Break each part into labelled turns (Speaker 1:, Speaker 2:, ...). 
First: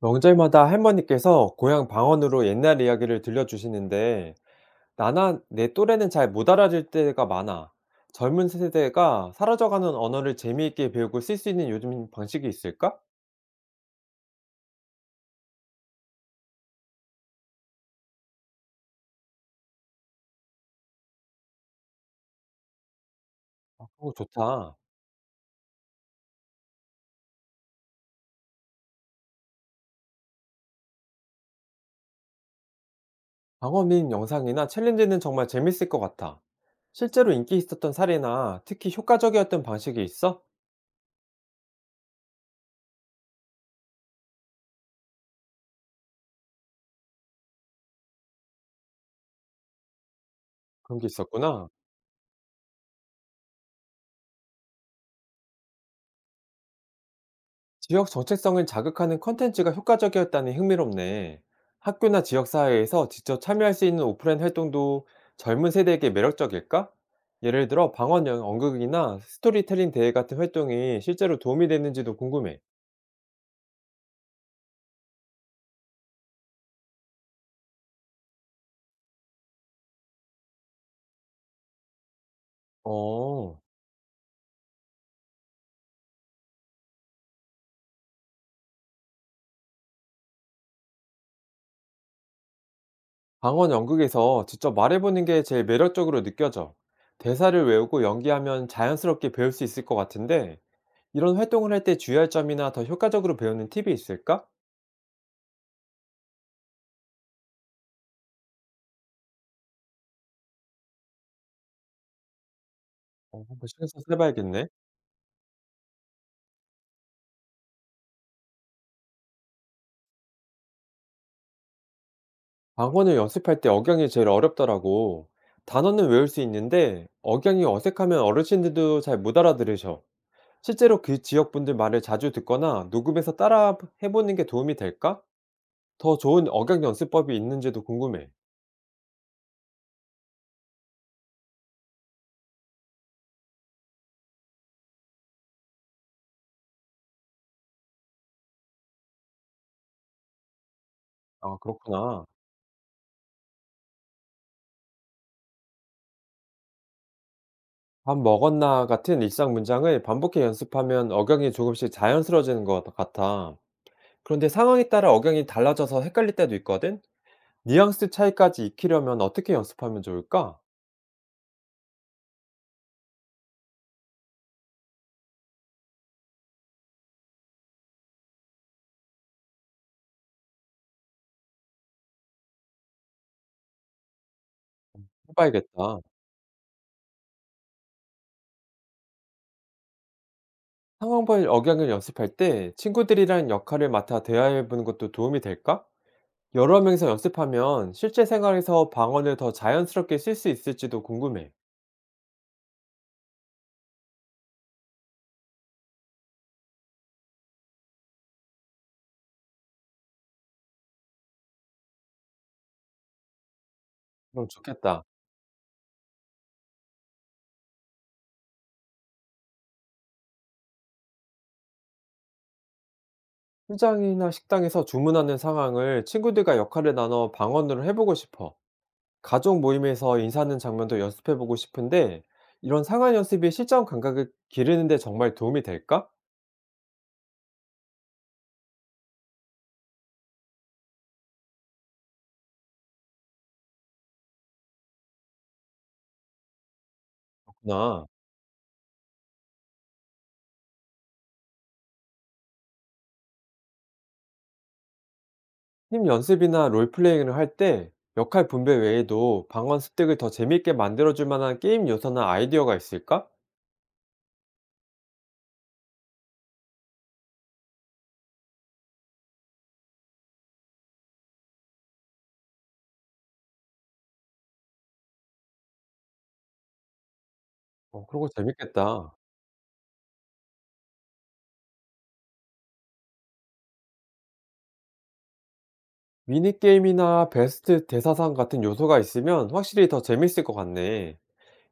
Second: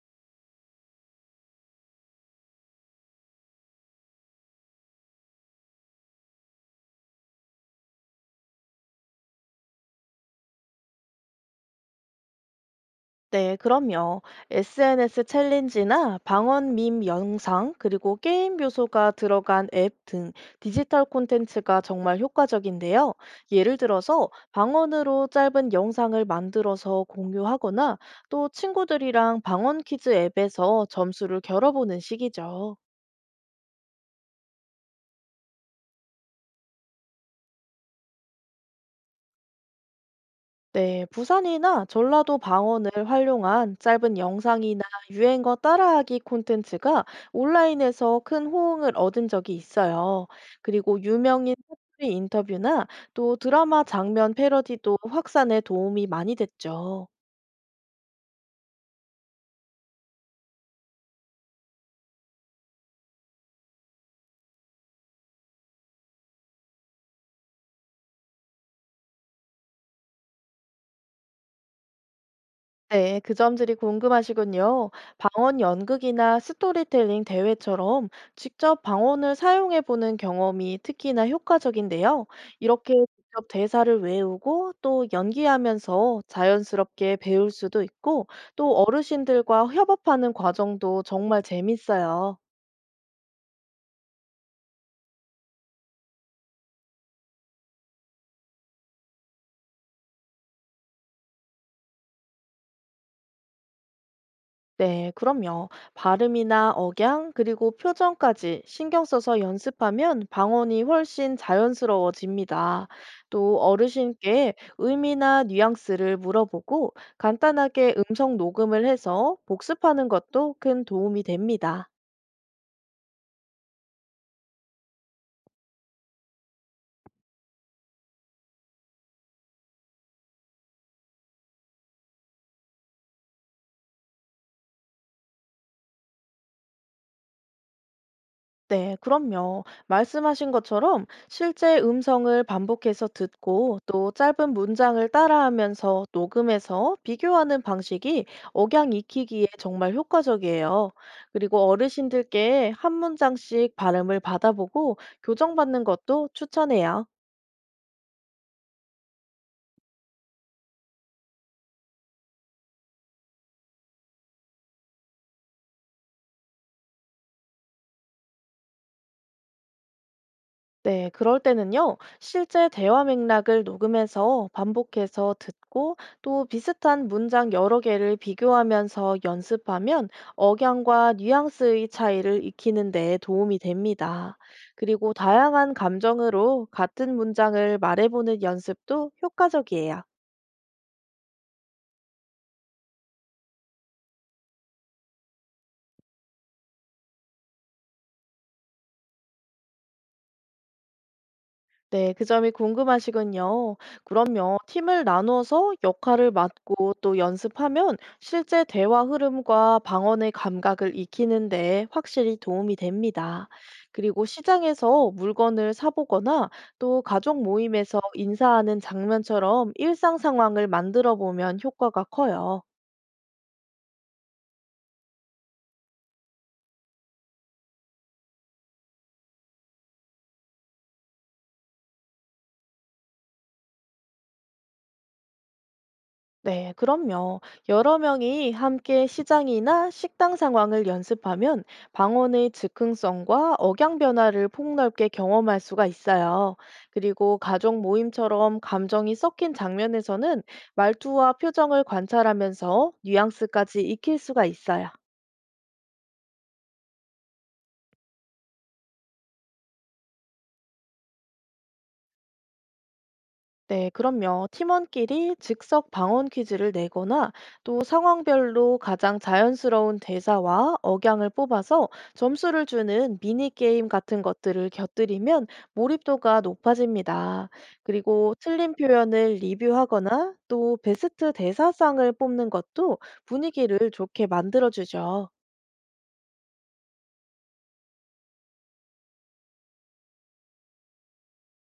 Speaker 1: 명절마다 할머니께서 고향 방언으로 옛날 이야기를 들려주시는데 나나 내 또래는 잘 못 알아들 때가 많아. 젊은 세대가 사라져가는 언어를 재미있게 배우고 쓸 수 있는 요즘 방식이 있을까?
Speaker 2: 네, 그럼요. SNS 챌린지나 방언 밈 영상, 그리고 게임 요소가 들어간 앱 등 디지털 콘텐츠가 정말 효과적인데요. 예를
Speaker 1: 아, 그거
Speaker 2: 들어서
Speaker 1: 좋다.
Speaker 2: 방언으로 짧은 영상을 만들어서 공유하거나 또 친구들이랑 방언 퀴즈 앱에서 점수를 겨뤄보는 식이죠.
Speaker 1: 방언인 영상이나 챌린지는 정말 재밌을 것 같아. 실제로 인기 있었던 사례나 특히 효과적이었던 방식이 있어?
Speaker 2: 네, 부산이나 전라도 방언을 활용한 짧은 영상이나 유행어 따라하기 콘텐츠가 온라인에서 큰 호응을 얻은 적이 있어요.
Speaker 1: 그런
Speaker 2: 그리고
Speaker 1: 게
Speaker 2: 유명인
Speaker 1: 있었구나.
Speaker 2: 사투리 인터뷰나 또 드라마 장면 패러디도 확산에 도움이 많이 됐죠.
Speaker 1: 지역 정체성을 자극하는 콘텐츠가 효과적이었다니 흥미롭네. 학교나 지역 사회에서 직접 참여할 수 있는 오프라인 활동도 젊은 세대에게 매력적일까? 예를 들어 연극이나 스토리텔링 대회 같은 활동이 실제로 도움이 되는지도 궁금해.
Speaker 2: 네, 그 점들이 궁금하시군요. 방언 연극이나 스토리텔링 대회처럼 직접 방언을 사용해 보는 경험이 특히나 효과적인데요. 이렇게 직접
Speaker 1: 어,
Speaker 2: 대사를 외우고 또 연기하면서 자연스럽게 배울 수도 있고 또 어르신들과 협업하는 과정도 정말 재밌어요.
Speaker 1: 방언 연극에서 직접 말해보는 게 제일 매력적으로 느껴져. 대사를 외우고 연기하면 자연스럽게 배울 수 있을 것 같은데, 이런 활동을 할 때 주의할 점이나 더 효과적으로 배우는 팁이 있을까?
Speaker 2: 네, 그럼요. 발음이나 억양, 그리고 표정까지 신경 써서 연습하면 방언이 훨씬 자연스러워집니다.
Speaker 1: 어,
Speaker 2: 또
Speaker 1: 한번 신경 써서
Speaker 2: 어르신께
Speaker 1: 해봐야겠네.
Speaker 2: 의미나 뉘앙스를 물어보고 간단하게 음성 녹음을 해서 복습하는 것도 큰 도움이 됩니다.
Speaker 1: 방언을 연습할 때 억양이 제일 어렵더라고. 단어는 외울 수 있는데 억양이 어색하면 어르신들도 잘 못 알아들으셔. 실제로 그 지역 분들 말을 자주 듣거나 녹음해서 따라 해보는 게 도움이 될까? 더 좋은 억양 연습법이 있는지도 궁금해.
Speaker 2: 네, 그럼요. 말씀하신 것처럼 실제 음성을 반복해서 듣고 또 짧은 문장을 따라하면서 녹음해서 비교하는 방식이 억양 익히기에 정말 효과적이에요.
Speaker 1: 아,
Speaker 2: 그리고
Speaker 1: 그렇구나.
Speaker 2: 어르신들께 한 문장씩 발음을 받아보고 교정받는 것도 추천해요.
Speaker 1: 밥 먹었나 같은 일상 문장을 반복해 연습하면 억양이 조금씩 자연스러워지는 것 같아. 그런데 상황에 따라 억양이 달라져서 헷갈릴 때도 있거든? 뉘앙스 차이까지 익히려면 어떻게 연습하면 좋을까?
Speaker 2: 네, 그럴 때는요, 실제 대화 맥락을 녹음해서 반복해서 듣고 또 비슷한 문장 여러 개를 비교하면서 연습하면 억양과 뉘앙스의 차이를 익히는 데 도움이 됩니다. 그리고 다양한
Speaker 1: 해봐야겠다.
Speaker 2: 감정으로 같은 문장을 말해보는 연습도 효과적이에요.
Speaker 1: 상황별 억양을 연습할 때 친구들이랑 역할을 맡아 대화해보는 것도 도움이 될까? 여러 명이서 연습하면 실제 생활에서 방언을 더 자연스럽게 쓸 수 있을지도 궁금해.
Speaker 2: 네, 그 점이 궁금하시군요. 그럼요, 팀을 나눠서 역할을 맡고 또 연습하면 실제 대화 흐름과 방언의 감각을 익히는데 확실히 도움이 됩니다. 그리고
Speaker 1: 그럼 좋겠다.
Speaker 2: 시장에서 물건을 사보거나 또 가족 모임에서 인사하는 장면처럼 일상 상황을 만들어 보면 효과가 커요.
Speaker 1: 현장이나 식당에서 주문하는 상황을 친구들과 역할을 나눠 방언으로 해보고 싶어. 가족 모임에서 인사하는 장면도 연습해보고 싶은데 이런 상황 연습이 실전 감각을 기르는데 정말 도움이 될까?
Speaker 2: 네, 그럼요. 여러 명이 함께 시장이나 식당 상황을 연습하면 방언의 즉흥성과 억양 변화를 폭넓게 경험할 수가 있어요. 그리고 가족
Speaker 1: 그렇구나.
Speaker 2: 모임처럼 감정이 섞인 장면에서는 말투와 표정을 관찰하면서 뉘앙스까지 익힐 수가 있어요.
Speaker 1: 팀 연습이나 롤플레잉을 할 때 역할 분배 외에도 방언 습득을 더 재밌게 만들어줄 만한 게임 요소나 아이디어가 있을까?
Speaker 2: 네, 그럼요. 팀원끼리 즉석 방언 퀴즈를 내거나 또 상황별로 가장 자연스러운 대사와 억양을 뽑아서 점수를 주는 미니 게임 같은 것들을 곁들이면 몰입도가 높아집니다.
Speaker 1: 어, 그런 거
Speaker 2: 그리고 틀린
Speaker 1: 재밌겠다.
Speaker 2: 표현을 리뷰하거나 또 베스트 대사상을 뽑는 것도 분위기를 좋게 만들어주죠.
Speaker 1: 미니게임이나 베스트 대사상 같은 요소가 있으면 확실히 더 재밌을 것 같네.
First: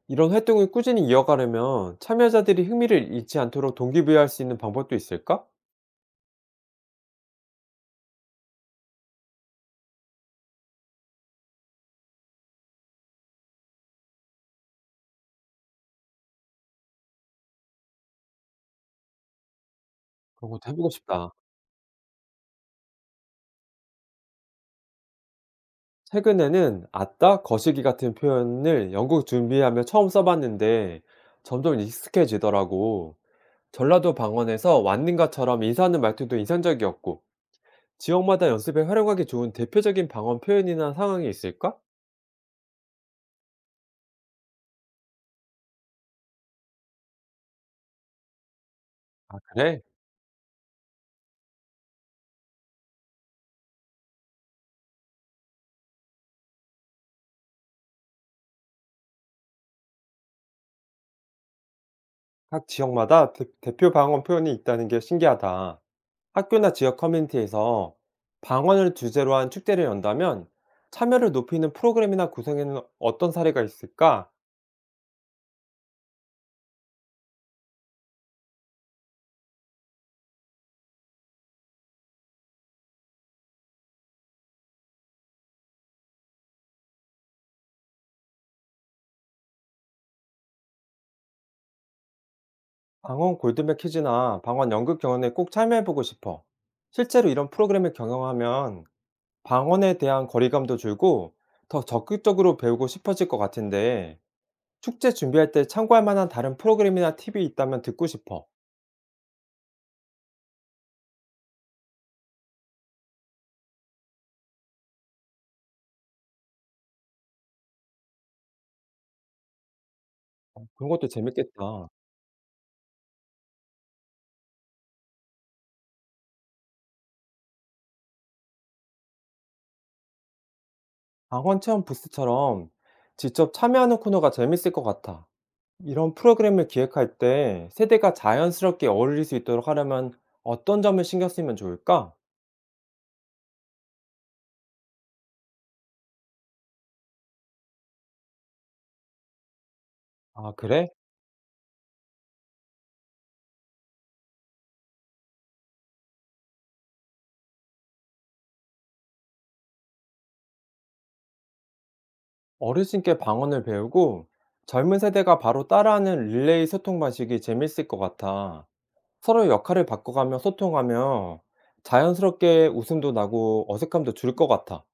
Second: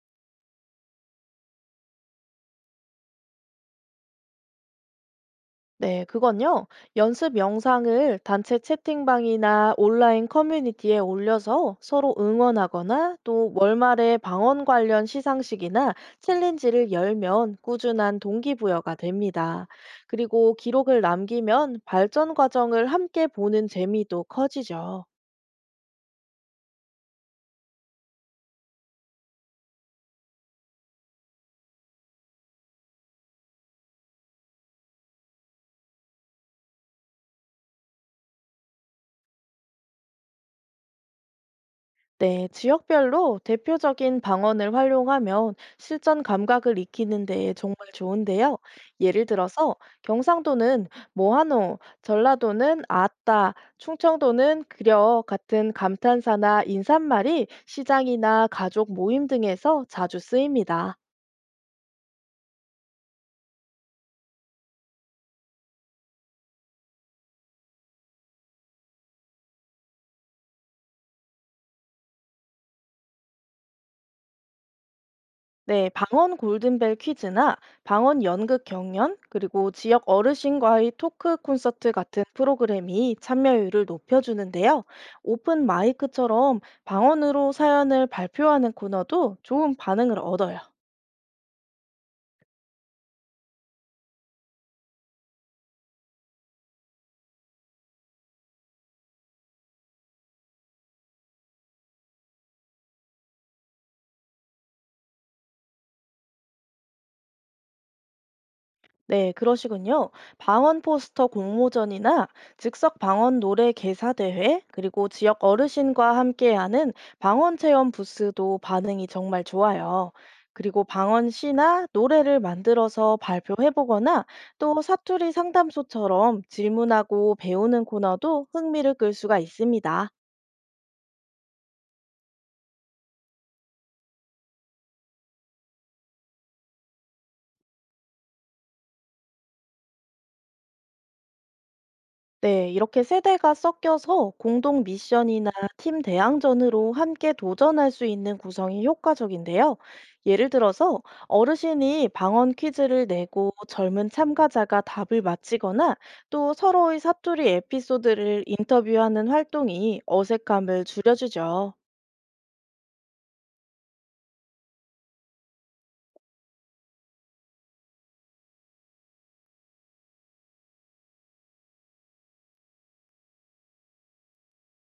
Speaker 1: 이런 활동을 꾸준히 이어가려면 참여자들이 흥미를 잃지 않도록 동기부여할 수 있는 방법도 있을까?
Speaker 2: 네, 그건요. 연습 영상을 단체 채팅방이나 온라인 커뮤니티에 올려서 서로 응원하거나 또 월말에 방언 관련 시상식이나 챌린지를 열면 꾸준한 동기부여가 됩니다.
Speaker 1: 그런
Speaker 2: 그리고
Speaker 1: 것도 해보고
Speaker 2: 기록을
Speaker 1: 싶다.
Speaker 2: 남기면 발전 과정을 함께 보는 재미도 커지죠.
Speaker 1: 최근에는 아따, 거시기 같은 표현을 연극 준비하며 처음 써봤는데 점점 익숙해지더라고. 전라도 방언에서 완능가처럼 인사하는 말투도 인상적이었고, 지역마다 연습에 활용하기 좋은 대표적인 방언 표현이나 상황이 있을까?
Speaker 2: 네, 지역별로 대표적인 방언을 활용하면 실전 감각을 익히는 데 정말 좋은데요. 예를
Speaker 1: 아,
Speaker 2: 들어서
Speaker 1: 그래?
Speaker 2: 경상도는 뭐하노, 전라도는 아따, 충청도는 그려 같은 감탄사나 인사말이 시장이나 가족 모임 등에서 자주 쓰입니다.
Speaker 1: 각 지역마다 대표 방언 표현이 있다는 게 신기하다. 학교나 지역 커뮤니티에서 방언을 주제로 한 축제를 연다면 참여를 높이는 프로그램이나 구성에는 어떤 사례가 있을까?
Speaker 2: 네, 방언 골든벨 퀴즈나 방언 연극 경연, 그리고 지역 어르신과의 토크 콘서트 같은 프로그램이 참여율을 높여주는데요. 오픈 마이크처럼 방언으로 사연을 발표하는 코너도 좋은 반응을 얻어요.
Speaker 1: 방언 골드맥 퀴즈나 방언 연극 경연에 꼭 참여해보고 싶어. 실제로 이런 프로그램을 경영하면 방언에 대한 거리감도 줄고 더 적극적으로 배우고 싶어질 것 같은데 축제 준비할 때 참고할 만한 다른 프로그램이나 팁이 있다면 듣고 싶어.
Speaker 2: 네, 그러시군요. 방언 포스터 공모전이나 즉석 방언 노래 개사대회, 그리고 지역 어르신과 함께하는 방언 체험 부스도 반응이 정말 좋아요. 그리고
Speaker 1: 그런 것도
Speaker 2: 방언 시나
Speaker 1: 재밌겠다.
Speaker 2: 노래를 만들어서 발표해보거나 또 사투리 상담소처럼 질문하고 배우는 코너도 흥미를 끌 수가 있습니다.
Speaker 1: 방언 체험 부스처럼 직접 참여하는 코너가 재밌을 것 같아. 이런 프로그램을 기획할 때 세대가 자연스럽게 어울릴 수 있도록 하려면 어떤 점을 신경 쓰면 좋을까?
Speaker 2: 네, 이렇게 세대가 섞여서 공동 미션이나 팀 대항전으로 함께 도전할 수 있는 구성이 효과적인데요. 예를
Speaker 1: 아, 그래?
Speaker 2: 들어서 어르신이 방언 퀴즈를 내고 젊은 참가자가 답을 맞히거나 또 서로의 사투리 에피소드를 인터뷰하는 활동이 어색함을 줄여주죠.
Speaker 1: 어르신께 방언을 배우고 젊은 세대가 바로 따라하는 릴레이 소통 방식이 재밌을 것 같아. 서로의 역할을 바꿔가며 소통하며 자연스럽게 웃음도 나고 어색함도 줄 것 같아.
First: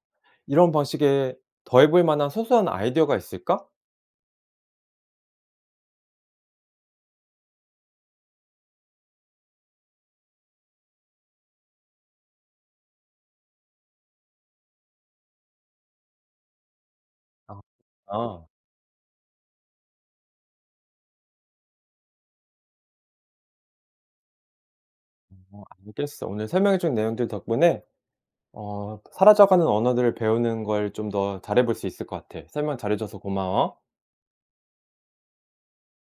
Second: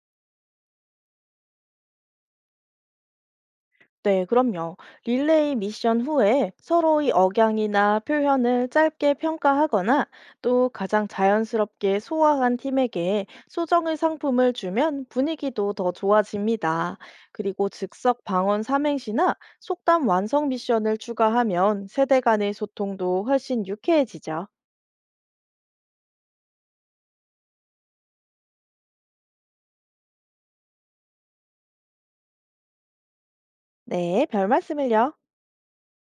Speaker 1: 이런 방식에 더해볼 만한 소소한 아이디어가 있을까?
Speaker 2: 네, 그럼요. 릴레이 미션 후에 서로의 억양이나 표현을 짧게 평가하거나 또 가장 자연스럽게 소화한 팀에게 소정의 상품을 주면 분위기도 더 좋아집니다.
Speaker 1: 아,
Speaker 2: 그리고 즉석
Speaker 1: 아,
Speaker 2: 방언 삼행시나 속담 완성 미션을 추가하면 세대 간의 소통도 훨씬 유쾌해지죠.
Speaker 1: 알겠어. 오늘 설명해준 내용들 덕분에 사라져가는 언어들을 배우는 걸 좀 더 잘해볼 수 있을 것 같아. 설명 잘해줘서 고마워.
Speaker 2: 네, 별 말씀을요.